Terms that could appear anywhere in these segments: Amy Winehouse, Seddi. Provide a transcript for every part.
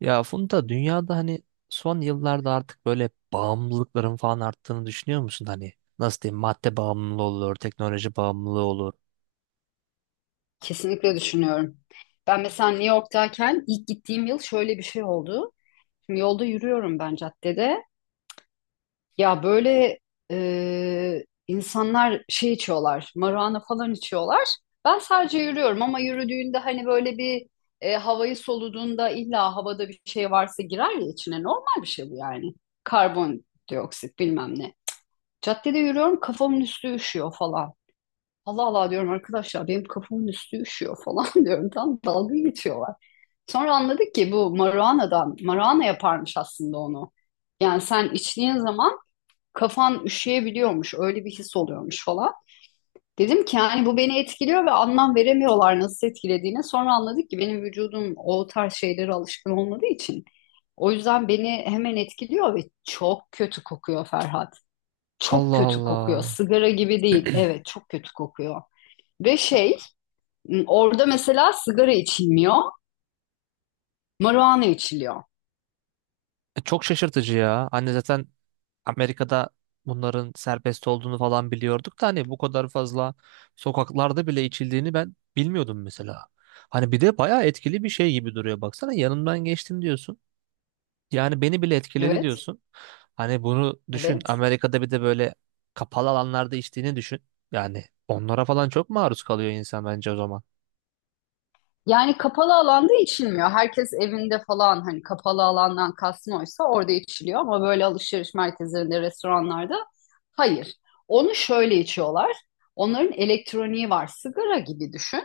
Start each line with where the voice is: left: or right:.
right: Ya Funda, dünyada hani son yıllarda artık böyle bağımlılıkların falan arttığını düşünüyor musun? Hani nasıl diyeyim, madde bağımlılığı olur, teknoloji bağımlılığı olur.
left: Kesinlikle düşünüyorum. Ben mesela New York'tayken ilk gittiğim yıl şöyle bir şey oldu. Şimdi yolda yürüyorum ben caddede. Ya böyle insanlar şey içiyorlar, marijuana falan içiyorlar. Ben sadece yürüyorum ama yürüdüğünde hani böyle bir havayı soluduğunda illa havada bir şey varsa girer ya içine. Normal bir şey bu yani. Karbondioksit bilmem ne. Caddede yürüyorum kafamın üstü üşüyor falan. Allah Allah diyorum arkadaşlar benim kafamın üstü üşüyor falan diyorum. Tam dalga geçiyorlar. Sonra anladık ki bu maruanadan, maruana yaparmış aslında onu. Yani sen içtiğin zaman kafan üşüyebiliyormuş. Öyle bir his oluyormuş falan. Dedim ki yani bu beni etkiliyor ve anlam veremiyorlar nasıl etkilediğini. Sonra anladık ki benim vücudum o tarz şeylere alışkın olmadığı için. O yüzden beni hemen etkiliyor ve çok kötü kokuyor, Ferhat. Çok
right: Allah
left: kötü kokuyor.
right: Allah.
left: Sigara gibi değil. Evet, çok kötü kokuyor. Ve şey, orada mesela sigara içilmiyor, marijuana içiliyor.
right: Çok şaşırtıcı ya. Hani zaten Amerika'da bunların serbest olduğunu falan biliyorduk da hani bu kadar fazla sokaklarda bile içildiğini ben bilmiyordum mesela. Hani bir de bayağı etkili bir şey gibi duruyor. Baksana, yanından geçtim diyorsun. Yani beni bile etkiledi
left: Evet,
right: diyorsun. Hani bunu düşün,
left: evet.
right: Amerika'da bir de böyle kapalı alanlarda içtiğini düşün. Yani onlara falan çok maruz kalıyor insan bence o zaman.
left: Yani kapalı alanda içilmiyor. Herkes evinde falan, hani kapalı alandan kastım oysa orada içiliyor ama böyle alışveriş merkezlerinde, restoranlarda hayır. Onu şöyle içiyorlar. Onların elektroniği var. Sigara gibi düşün.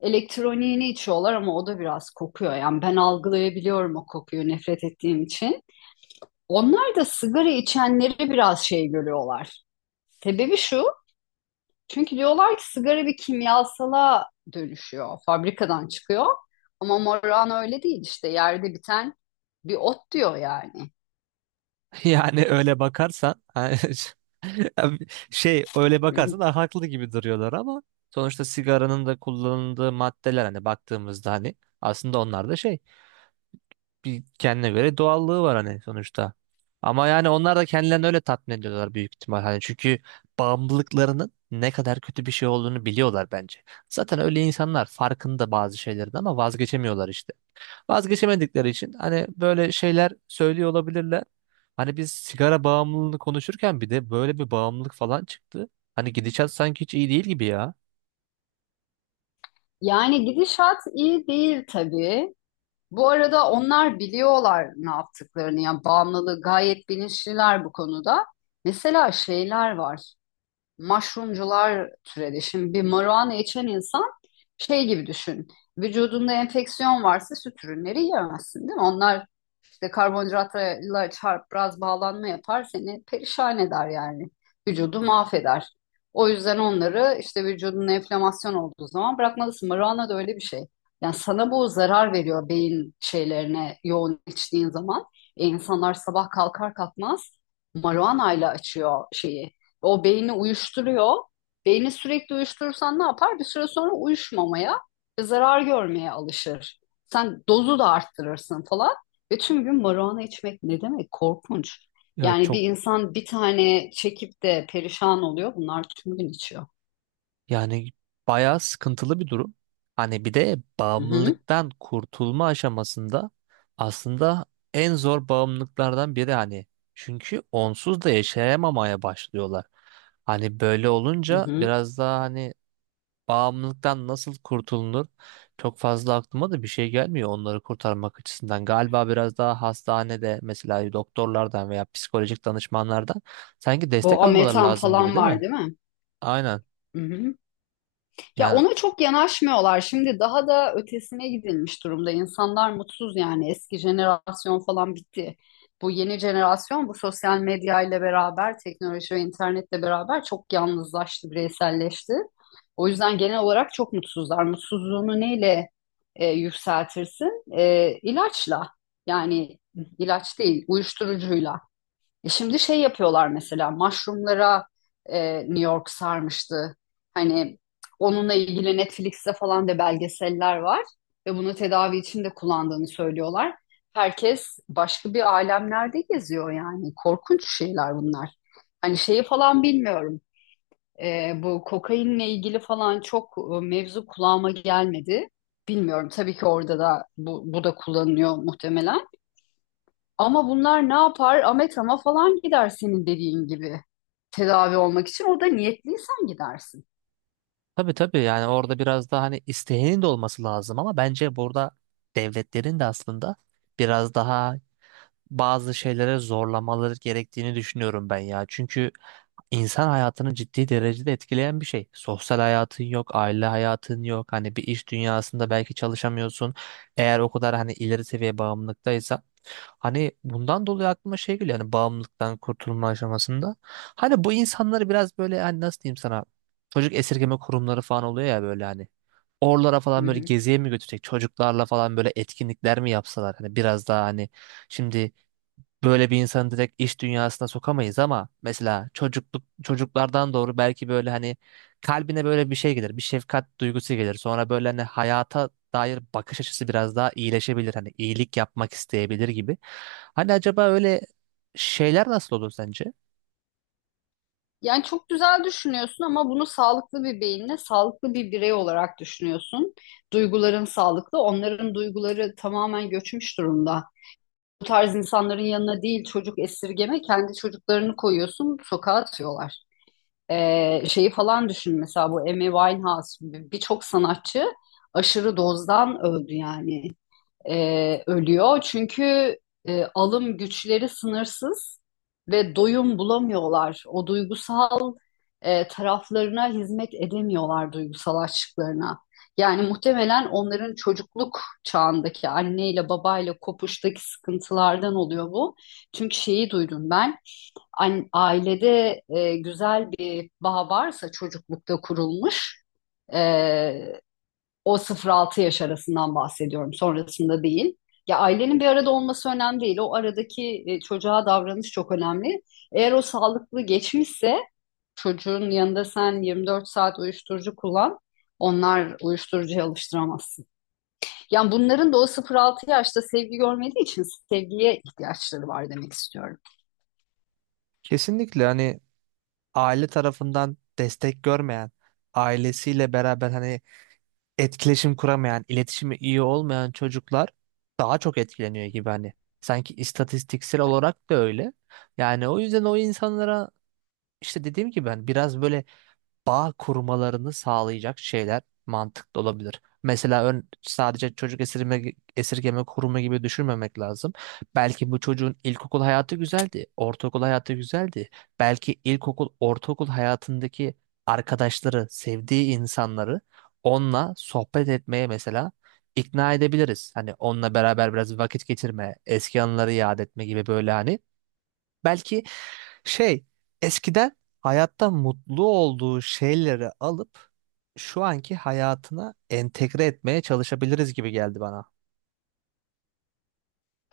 left: Elektroniğini içiyorlar ama o da biraz kokuyor. Yani ben algılayabiliyorum o kokuyu, nefret ettiğim için. Onlar da sigara içenleri biraz şey görüyorlar. Sebebi şu, çünkü diyorlar ki sigara bir kimyasala dönüşüyor, fabrikadan çıkıyor. Ama Moran öyle değil, işte yerde biten bir ot diyor yani.
right: Yani öyle bakarsan hani öyle bakarsan da haklı gibi duruyorlar, ama sonuçta sigaranın da kullanıldığı maddeler, hani baktığımızda hani aslında onlar da bir kendine göre doğallığı var hani sonuçta. Ama yani onlar da kendilerini öyle tatmin ediyorlar büyük ihtimal. Hani çünkü bağımlılıklarının ne kadar kötü bir şey olduğunu biliyorlar bence. Zaten öyle insanlar farkında bazı şeylerin, ama vazgeçemiyorlar işte. Vazgeçemedikleri için hani böyle şeyler söylüyor olabilirler. Hani biz sigara bağımlılığını konuşurken bir de böyle bir bağımlılık falan çıktı. Hani gidişat sanki hiç iyi değil gibi ya.
left: Yani gidişat iyi değil tabii. Bu arada onlar biliyorlar ne yaptıklarını ya, bağımlılığı gayet bilinçliler bu konuda. Mesela şeyler var. Mushroomcular türedi. Şimdi bir marijuana içen insan şey gibi düşün. Vücudunda enfeksiyon varsa süt ürünleri yiyemezsin değil mi? Onlar İşte karbonhidratla çarp, biraz bağlanma yapar, seni perişan eder yani. Vücudu mahveder. O yüzden onları işte vücudun enflamasyon olduğu zaman bırakmalısın. Marana da öyle bir şey. Yani sana bu zarar veriyor, beyin şeylerine yoğun içtiğin zaman. İnsanlar sabah kalkar kalkmaz marihuanayla açıyor şeyi. O beyni uyuşturuyor. Beyni sürekli uyuşturursan ne yapar? Bir süre sonra uyuşmamaya, zarar görmeye alışır. Sen dozu da arttırırsın falan. Ve tüm gün marijuana içmek ne demek? Korkunç.
right: Ya
left: Yani bir
right: çok
left: insan bir tane çekip de perişan oluyor. Bunlar tüm gün içiyor.
right: Yani bayağı sıkıntılı bir durum. Hani bir de
left: Hı hı,
right: bağımlılıktan kurtulma aşamasında aslında en zor bağımlılıklardan biri hani. Çünkü onsuz da yaşayamamaya başlıyorlar. Hani böyle
left: hı
right: olunca
left: hı.
right: biraz daha hani bağımlılıktan nasıl kurtulunur çok fazla aklıma da bir şey gelmiyor, onları kurtarmak açısından. Galiba biraz daha hastanede mesela doktorlardan veya psikolojik danışmanlardan sanki destek
left: Bu
right: almaları
left: ametan
right: lazım gibi,
left: falan
right: değil
left: var
right: mi?
left: değil mi?
right: Aynen.
left: Ya
right: Yani
left: ona çok yanaşmıyorlar. Şimdi daha da ötesine gidilmiş durumda. İnsanlar mutsuz yani. Eski jenerasyon falan bitti. Bu yeni jenerasyon bu sosyal medya ile beraber, teknoloji ve internetle beraber çok yalnızlaştı, bireyselleşti. O yüzden genel olarak çok mutsuzlar. Mutsuzluğunu neyle yükseltirsin? E, ilaçla. Yani ilaç değil, uyuşturucuyla. E şimdi şey yapıyorlar, mesela mushroomlara, New York sarmıştı. Hani onunla ilgili Netflix'te falan da belgeseller var ve bunu tedavi için de kullandığını söylüyorlar. Herkes başka bir alemlerde geziyor yani. Korkunç şeyler bunlar. Hani şeyi falan bilmiyorum. Bu kokainle ilgili falan çok mevzu kulağıma gelmedi. Bilmiyorum tabii ki, orada da bu da kullanılıyor muhtemelen. Ama bunlar ne yapar? Ametrama falan gider senin dediğin gibi tedavi olmak için. O da niyetliysen gidersin.
right: Tabii tabii, yani orada biraz daha hani isteğinin de olması lazım, ama bence burada devletlerin de aslında biraz daha bazı şeylere zorlamaları gerektiğini düşünüyorum ben ya. Çünkü insan hayatını ciddi derecede etkileyen bir şey. Sosyal hayatın yok, aile hayatın yok. Hani bir iş dünyasında belki çalışamıyorsun. Eğer o kadar hani ileri seviye bağımlılıktaysa. Hani bundan dolayı aklıma şey geliyor, hani bağımlılıktan kurtulma aşamasında. Hani bu insanları biraz böyle hani nasıl diyeyim sana, çocuk esirgeme kurumları falan oluyor ya böyle hani. Oralara
left: Hı
right: falan böyle
left: hı.
right: geziye mi götürecek, çocuklarla falan böyle etkinlikler mi yapsalar, hani biraz daha hani şimdi böyle bir insanı direkt iş dünyasına sokamayız, ama mesela çocukluk çocuklardan doğru belki böyle hani kalbine böyle bir şey gelir, bir şefkat duygusu gelir. Sonra böyle hani hayata dair bakış açısı biraz daha iyileşebilir. Hani iyilik yapmak isteyebilir gibi. Hani acaba öyle şeyler nasıl olur sence?
left: Yani çok güzel düşünüyorsun ama bunu sağlıklı bir beyinle, sağlıklı bir birey olarak düşünüyorsun. Duyguların sağlıklı, onların duyguları tamamen göçmüş durumda. Bu tarz insanların yanına değil çocuk esirgeme, kendi çocuklarını koyuyorsun, sokağa atıyorlar. Şeyi falan düşün mesela, bu Amy Winehouse gibi birçok sanatçı aşırı dozdan öldü yani, ölüyor. Çünkü alım güçleri sınırsız ve doyum bulamıyorlar. O duygusal taraflarına hizmet edemiyorlar, duygusal açlıklarına. Yani muhtemelen onların çocukluk çağındaki anneyle babayla kopuştaki sıkıntılardan oluyor bu. Çünkü şeyi duydum ben, ailede güzel bir bağ varsa çocuklukta kurulmuş, e, o 0-6 yaş arasından bahsediyorum, sonrasında değil. Ya ailenin bir arada olması önemli değil. O aradaki çocuğa davranış çok önemli. Eğer o sağlıklı geçmişse çocuğun yanında sen 24 saat uyuşturucu kullan, onlar uyuşturucuya alıştıramazsın. Yani bunların da o 0-6 yaşta sevgi görmediği için sevgiye ihtiyaçları var demek istiyorum.
right: Kesinlikle hani aile tarafından destek görmeyen, ailesiyle beraber hani etkileşim kuramayan, iletişimi iyi olmayan çocuklar daha çok etkileniyor gibi hani. Sanki istatistiksel olarak da öyle. Yani o yüzden o insanlara işte dediğim gibi ben biraz böyle bağ kurmalarını sağlayacak şeyler mantıklı olabilir. Mesela sadece çocuk esirgeme kurumu gibi düşünmemek lazım. Belki bu çocuğun ilkokul hayatı güzeldi, ortaokul hayatı güzeldi. Belki ilkokul, ortaokul hayatındaki arkadaşları, sevdiği insanları onunla sohbet etmeye mesela ikna edebiliriz. Hani onunla beraber biraz vakit geçirme, eski anıları yad etme gibi böyle hani. Belki şey eskiden hayatta mutlu olduğu şeyleri alıp şu anki hayatına entegre etmeye çalışabiliriz gibi geldi bana.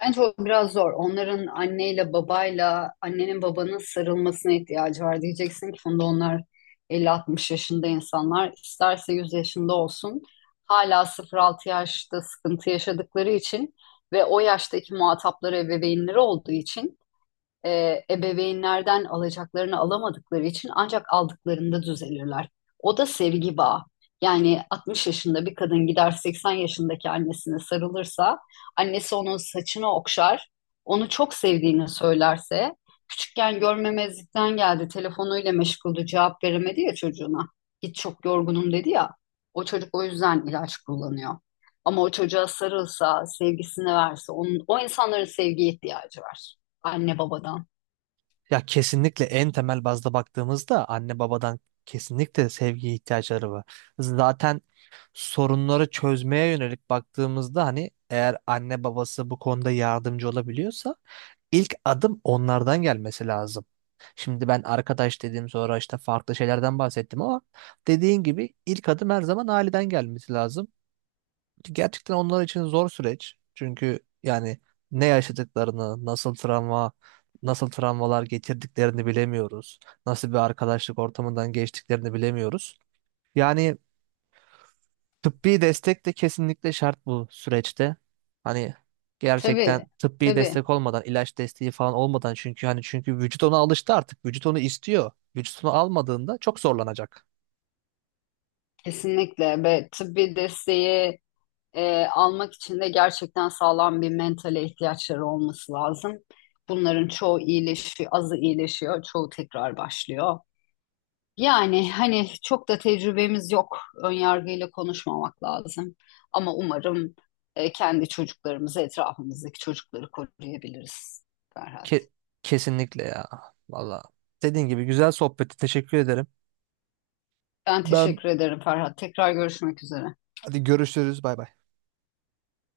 left: Bence o biraz zor. Onların anneyle babayla, annenin babanın sarılmasına ihtiyacı var. Diyeceksin ki Funda, onlar 50, 60 yaşında insanlar. İsterse 100 yaşında olsun. Hala 0-6 yaşta sıkıntı yaşadıkları için ve o yaştaki muhatapları ebeveynleri olduğu için ebeveynlerden alacaklarını alamadıkları için ancak aldıklarında düzelirler. O da sevgi bağı. Yani 60 yaşında bir kadın gider 80 yaşındaki annesine sarılırsa, annesi onun saçını okşar, onu çok sevdiğini söylerse, küçükken görmemezlikten geldi, telefonuyla meşguldü, cevap veremedi ya çocuğuna. Git çok yorgunum dedi ya, o çocuk o yüzden ilaç kullanıyor. Ama o çocuğa sarılsa, sevgisini verse, onun, o insanların sevgiye ihtiyacı var. Anne babadan.
right: Ya kesinlikle en temel bazda baktığımızda anne babadan kesinlikle sevgi ihtiyaçları var. Zaten sorunları çözmeye yönelik baktığımızda hani eğer anne babası bu konuda yardımcı olabiliyorsa ilk adım onlardan gelmesi lazım. Şimdi ben arkadaş dediğim sonra işte farklı şeylerden bahsettim, ama dediğin gibi ilk adım her zaman aileden gelmesi lazım. Gerçekten onlar için zor süreç. Çünkü yani ne yaşadıklarını, nasıl travmalar getirdiklerini bilemiyoruz. Nasıl bir arkadaşlık ortamından geçtiklerini bilemiyoruz. Yani Tıbbi destek de kesinlikle şart bu süreçte. Hani gerçekten
left: Tabii,
right: tıbbi
left: tabii.
right: destek olmadan, ilaç desteği falan olmadan, çünkü vücut ona alıştı artık. Vücut onu istiyor. Vücut onu almadığında çok zorlanacak.
left: Kesinlikle ve tıbbi desteği almak için de gerçekten sağlam bir mentale ihtiyaçları olması lazım. Bunların çoğu iyileşiyor, azı iyileşiyor, çoğu tekrar başlıyor. Yani hani çok da tecrübemiz yok. Önyargıyla konuşmamak lazım. Ama umarım kendi çocuklarımızı, etrafımızdaki çocukları koruyabiliriz Ferhat.
right: Ke- kesinlikle ya. Valla. Dediğin gibi, güzel sohbeti teşekkür ederim.
left: Ben
right: Ben
left: teşekkür ederim Ferhat. Tekrar görüşmek üzere.
right: Hadi görüşürüz. Bay bay.